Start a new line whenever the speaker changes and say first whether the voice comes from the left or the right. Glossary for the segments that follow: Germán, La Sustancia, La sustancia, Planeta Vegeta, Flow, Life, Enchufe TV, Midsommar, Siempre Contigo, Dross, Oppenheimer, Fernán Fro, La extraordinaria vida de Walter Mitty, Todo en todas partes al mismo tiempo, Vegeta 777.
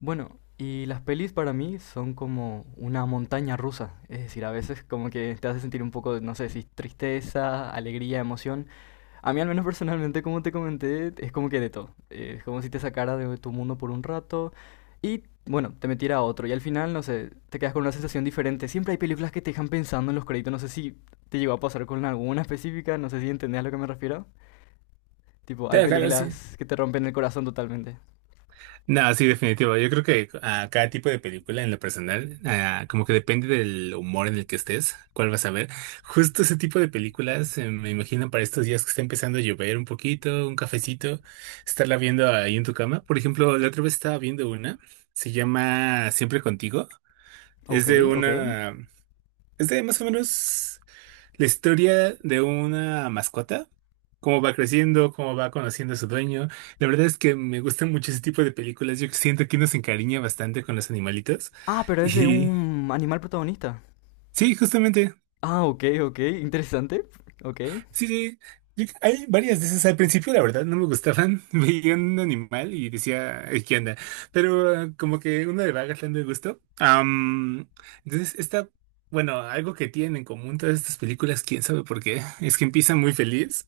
left: Bueno, y las pelis para mí son como una montaña rusa, es decir, a veces como que te hace sentir un poco, no sé si tristeza, alegría, emoción. A mí al menos personalmente, como te comenté, es como que de todo. Es como si te sacara de tu mundo por un rato y, bueno, te metiera a otro y al final, no sé, te quedas con una sensación diferente. Siempre hay películas que te dejan pensando en los créditos, no sé si te llegó a pasar con alguna específica, no sé si entendés a lo que me refiero. Tipo, hay
right: Claro, claro, sí.
left: películas que te rompen el corazón totalmente.
right: No, sí, definitivo. Yo creo que a cada tipo de película en lo personal, como que depende del humor en el que estés, cuál vas a ver. Justo ese tipo de películas, me imagino para estos días que está empezando a llover un poquito, un cafecito, estarla viendo ahí en tu cama. Por ejemplo, la otra vez estaba viendo una, se llama Siempre Contigo. Es
left: Ok,
right: de
left: ok.
right: una, es de más o menos la historia de una mascota, cómo va creciendo, cómo va conociendo a su dueño. La verdad es que me gusta mucho ese tipo de películas. Yo siento que uno se encariña bastante con los animalitos.
left: Ah, pero es de
right: Y
left: un animal protagonista.
right: sí, justamente,
left: Ah, ok, ok, interesante. Ok.
right: sí, sí. Hay varias de esas. Al principio, la verdad, no me gustaban. Veía un animal y decía, "Ay, ¿qué onda? Pero como que uno le va agarrando el gusto. Entonces, esta, bueno, algo que tienen en común todas estas películas, quién sabe por qué, es que empiezan muy feliz.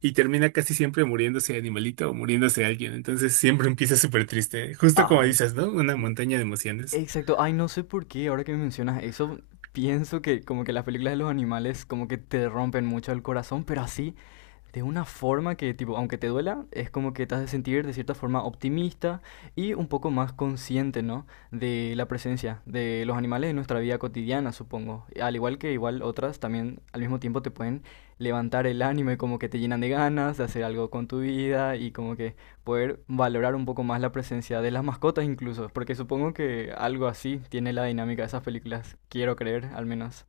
right: Y termina casi siempre muriéndose animalito o muriéndose alguien. Entonces siempre empieza súper triste. Justo como
left: Ay,
right: dices, ¿no? Una montaña de emociones.
left: exacto. Ay, no sé por qué, ahora que me mencionas eso, pienso que como que las películas de los animales como que te rompen mucho el corazón, pero así, de una forma que, tipo, aunque te duela, es como que te has de sentir de cierta forma optimista y un poco más consciente, ¿no? De la presencia de los animales en nuestra vida cotidiana, supongo. Al igual que igual otras, también al mismo tiempo te pueden levantar el ánimo y como que te llenan de ganas de hacer algo con tu vida y como que poder valorar un poco más la presencia de las mascotas incluso, porque supongo que algo así tiene la dinámica de esas películas, quiero creer al menos.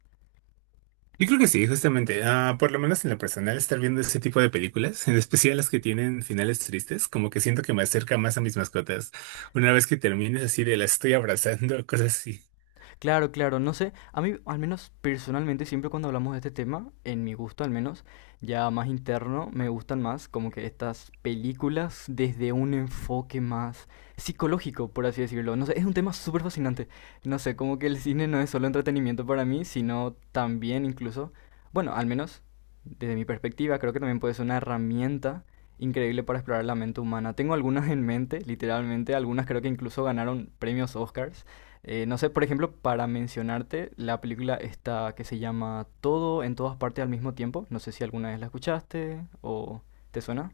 right: Yo creo que sí, justamente. Por lo menos en lo personal, estar viendo ese tipo de películas, en especial las que tienen finales tristes, como que siento que me acerca más a mis mascotas. Una vez que termines así de las estoy abrazando, cosas así.
left: Claro, claro, no sé, a mí al menos personalmente siempre cuando hablamos de este tema, en mi gusto al menos, ya más interno, me gustan más como que estas películas desde un enfoque más psicológico, por así decirlo. No sé, es un tema súper fascinante. No sé, como que el cine no es solo entretenimiento para mí, sino también incluso, bueno, al menos desde mi perspectiva, creo que también puede ser una herramienta increíble para explorar la mente humana. Tengo algunas en mente, literalmente, algunas creo que incluso ganaron premios Oscars, no sé, por ejemplo, para mencionarte, la película está que se llama Todo en todas partes al mismo tiempo. No sé si alguna vez la escuchaste o te suena.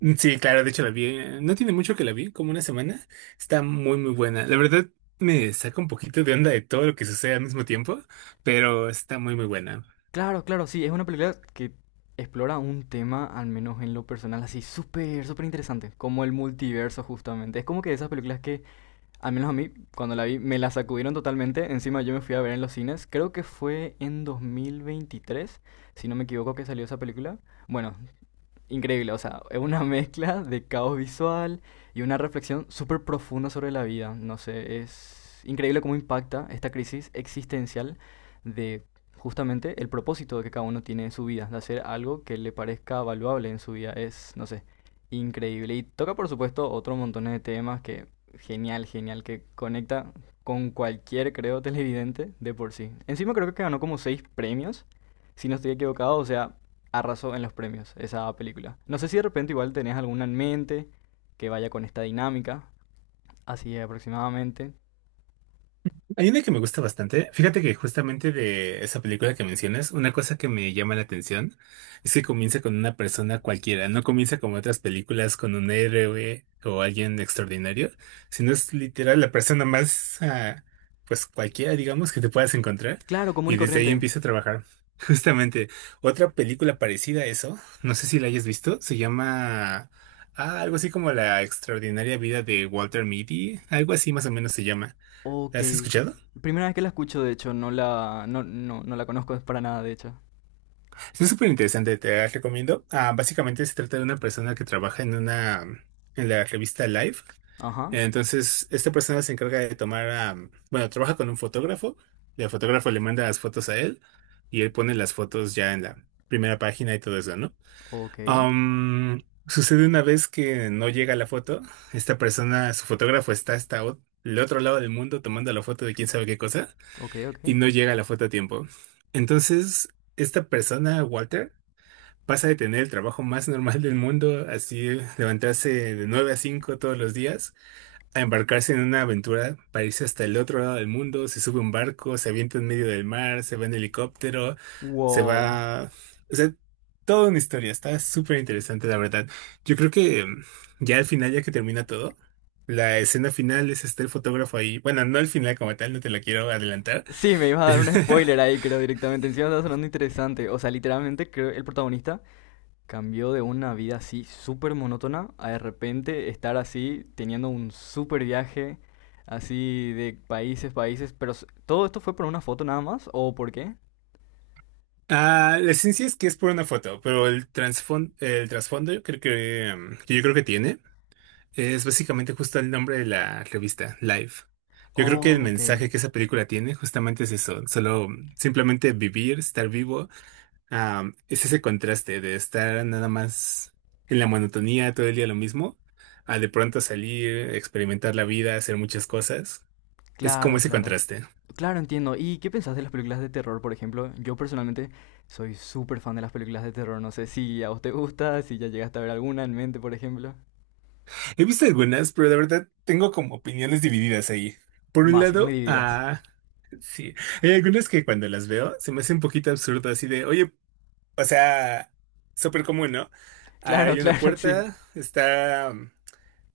right: Mm, sí, claro, de hecho la vi, no tiene mucho que la vi, como una semana, está muy buena. La verdad me saca un poquito de onda de todo lo que sucede al mismo tiempo, pero está muy buena.
left: Claro, claro, sí, es una película que explora un tema, al menos en lo personal, así súper, súper interesante, como el multiverso justamente. Es como que esas películas que, al menos a mí, cuando la vi, me la sacudieron totalmente. Encima yo me fui a ver en los cines, creo que fue en 2023 si no me equivoco, que salió esa película. Bueno, increíble, o sea, es una mezcla de caos visual y una reflexión súper profunda sobre la vida. No sé, es increíble cómo impacta esta crisis existencial de justamente el propósito que cada uno tiene en su vida, de hacer algo que le parezca valuable en su vida. Es, no sé, increíble. Y toca, por supuesto, otro montón de temas que genial, genial, que conecta con cualquier, creo, televidente de por sí. Encima creo que ganó como seis premios, si no estoy equivocado, o sea, arrasó en los premios esa película. No sé si de repente igual tenés alguna en mente que vaya con esta dinámica, así aproximadamente.
right: Hay una que me gusta bastante. Fíjate que justamente de esa película que mencionas, una cosa que me llama la atención es que comienza con una persona cualquiera, no comienza como otras películas con un héroe o alguien extraordinario, sino es literal la persona más, pues cualquiera, digamos, que te puedas encontrar,
left: Claro, común
right: y
left: y
right: desde ahí
left: corriente.
right: empieza a trabajar. Justamente, otra película parecida a eso, no sé si la hayas visto, se llama algo así como La Extraordinaria Vida de Walter Mitty, algo así más o menos se llama.
left: Ok.
right: ¿La has escuchado?
left: Primera vez que la escucho, de hecho, no la, no, no, no la conozco para nada, de hecho.
right: Es súper interesante, te las recomiendo. Básicamente se trata de una persona que trabaja en una, en la revista Life.
left: Ajá.
right: Entonces, esta persona se encarga de tomar, bueno, trabaja con un fotógrafo. El fotógrafo le manda las fotos a él y él pone las fotos ya en la primera página y todo eso, ¿no?
left: Ok.
right: Sucede una vez que no llega la foto. Esta persona, su fotógrafo está hasta el otro lado del mundo tomando la foto de quién sabe qué cosa,
left: Ok, ok.
right: y no llega la foto a tiempo. Entonces, esta persona, Walter, pasa de tener el trabajo más normal del mundo, así levantarse de 9 a 5 todos los días, a embarcarse en una aventura para irse hasta el otro lado del mundo, se sube a un barco, se avienta en medio del mar, se va en helicóptero, se
left: Wow.
right: va... O sea, toda una historia, está súper interesante, la verdad. Yo creo que ya al final, ya que termina todo, la escena final es este el fotógrafo ahí. Bueno, no al final como tal, no te la quiero adelantar,
left: Sí, me ibas a dar
right: pero
left: un spoiler ahí, creo, directamente. Encima está sonando interesante. O sea, literalmente creo el protagonista cambió de una vida así súper monótona a de repente estar así teniendo un súper viaje así de países, países, pero ¿todo esto fue por una foto nada más o por qué?
right: La esencia es que es por una foto, pero el trasfondo yo creo que tiene, es básicamente justo el nombre de la revista, Life. Yo creo que el
left: Oh, ok,
right: mensaje que esa película tiene justamente es eso, solo simplemente vivir, estar vivo, es ese contraste de estar nada más en la monotonía todo el día lo mismo, a de pronto salir, experimentar la vida, hacer muchas cosas. Es como
left: claro,
right: ese
left: claro.
right: contraste.
left: Claro, entiendo. ¿Y qué pensás de las películas de terror, por ejemplo? Yo personalmente soy súper fan de las películas de terror. No sé si a vos te gusta, si ya llegaste a ver alguna en mente, por ejemplo.
right: He visto algunas, pero de verdad tengo como opiniones divididas ahí. Por
left: No,
right: un
left: así, muy
right: lado,
left: divididas.
right: sí, hay algunas que cuando las veo se me hace un poquito absurdo, así de, oye, o sea, súper común, ¿no?
left: Claro,
right: Hay una
left: claro, sí.
right: puerta, está,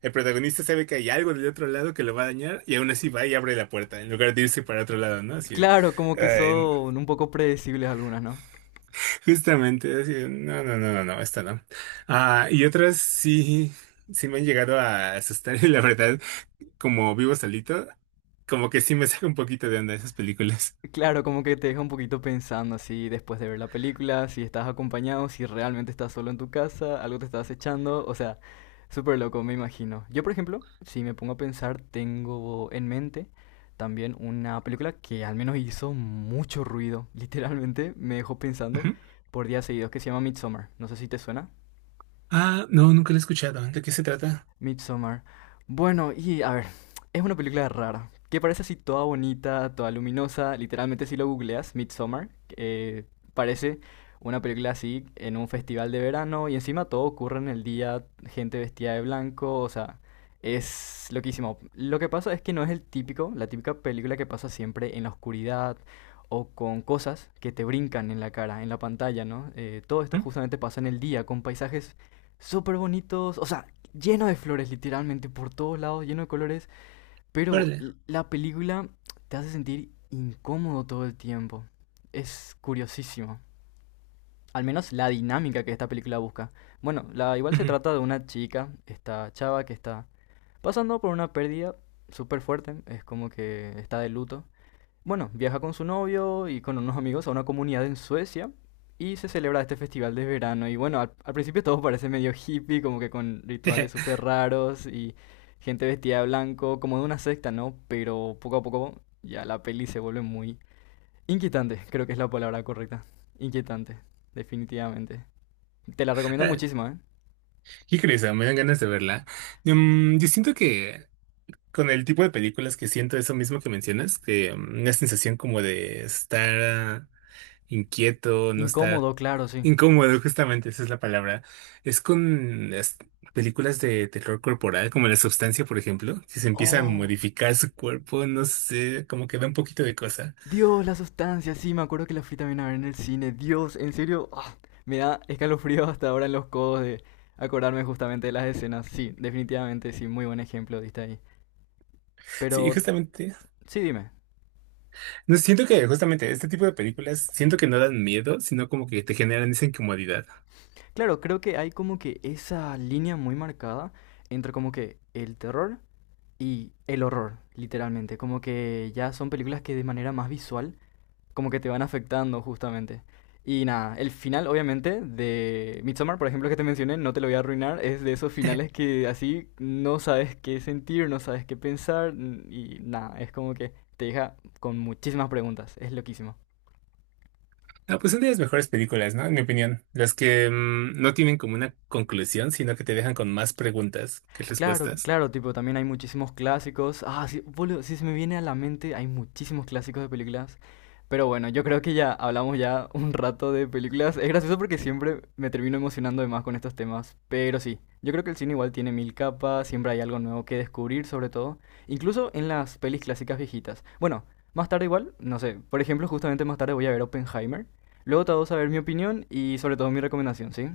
right: el protagonista sabe que hay algo del otro lado que lo va a dañar y aún así va y abre la puerta en lugar de irse para otro lado, ¿no? Así, de,
left: Claro, como que
right: ay, no.
left: son un poco predecibles algunas, ¿no?
right: Justamente, así, de, no, no, no, no, no, esta no. Y otras sí, sí me han llegado a asustar, y la verdad, como vivo solito, como que sí me saca un poquito de onda esas películas.
left: Claro, como que te deja un poquito pensando así después de ver la película, si estás acompañado, si realmente estás solo en tu casa, algo te está acechando, o sea, súper loco, me imagino. Yo, por ejemplo, si me pongo a pensar, tengo en mente también una película que al menos hizo mucho ruido, literalmente me dejó pensando
right: Ujú.
left: por días seguidos, que se llama Midsommar. No sé si te suena.
right: Ah, no, nunca lo he escuchado. ¿De qué se trata?
left: Midsommar. Bueno, y a ver, es una película rara, que parece así toda bonita, toda luminosa, literalmente si lo googleas, Midsommar, eh, parece una película así en un festival de verano y encima todo ocurre en el día, gente vestida de blanco, o sea, es loquísimo. Lo que pasa es que no es el típico, la típica película que pasa siempre en la oscuridad o con cosas que te brincan en la cara, en la pantalla, ¿no? Todo esto
right: ¿Mm?
left: justamente pasa en el día, con paisajes súper bonitos, o sea, lleno de flores, literalmente, por todos lados, lleno de colores, pero
right: Órale.
left: la película te hace sentir incómodo todo el tiempo. Es curiosísimo. Al menos la dinámica que esta película busca. Bueno, igual se
right: Ujú.
left: trata de una chica, esta chava que está pasando por una pérdida súper fuerte, es como que está de luto, bueno, viaja con su novio y con unos amigos a una comunidad en Suecia y se celebra este festival de verano. Y bueno, al principio todo parece medio hippie, como que con rituales súper raros y gente vestida de blanco, como de una secta, ¿no? Pero poco a poco ya la peli se vuelve muy inquietante, creo que es la palabra correcta. Inquietante, definitivamente. Te la recomiendo
right: Órale.
left: muchísimo, ¿eh?
right: Qué curioso, me dan ganas de verla. Mm, yo siento que con el tipo de películas que siento eso mismo que mencionas, que una sensación como de estar inquieto, no estar.
left: Incómodo, claro, sí.
right: Incómodo, justamente, esa es la palabra. Es con las películas de terror corporal, como La Sustancia, por ejemplo, que se empieza a
left: Oh,
right: modificar su cuerpo, no sé, como que da un poquito de cosa.
left: Dios, la sustancia, sí, me acuerdo que la fui también a ver en el cine. Dios, en serio, me da escalofrío hasta ahora en los codos de acordarme justamente de las escenas. Sí, definitivamente, sí, muy buen ejemplo diste ahí.
right: Sí,
left: Pero,
right: justamente.
left: sí, dime.
right: No siento que justamente este tipo de películas, siento que no dan miedo, sino como que te generan esa incomodidad.
left: Claro, creo que hay como que esa línea muy marcada entre como que el terror y el horror, literalmente. Como que ya son películas que de manera más visual como que te van afectando justamente. Y nada, el final obviamente de Midsommar, por ejemplo, que te mencioné, no te lo voy a arruinar, es de esos finales que así no sabes qué sentir, no sabes qué pensar y nada, es como que te deja con muchísimas preguntas, es loquísimo.
right: Ah, pues son de las mejores películas, ¿no? En mi opinión. Las que no tienen como una conclusión, sino que te dejan con más preguntas que
left: Claro,
right: respuestas.
left: claro, tipo, también hay muchísimos clásicos. Ah, sí, boludo, sí se me viene a la mente, hay muchísimos clásicos de películas. Pero bueno, yo creo que ya hablamos ya un rato de películas. Es gracioso porque siempre me termino emocionando de más con estos temas. Pero sí, yo creo que el cine igual tiene mil capas, siempre hay algo nuevo que descubrir, sobre todo. Incluso en las pelis clásicas viejitas. Bueno, más tarde igual, no sé. Por ejemplo, justamente más tarde voy a ver Oppenheimer. Luego te vamos a ver mi opinión y sobre todo mi recomendación, ¿sí?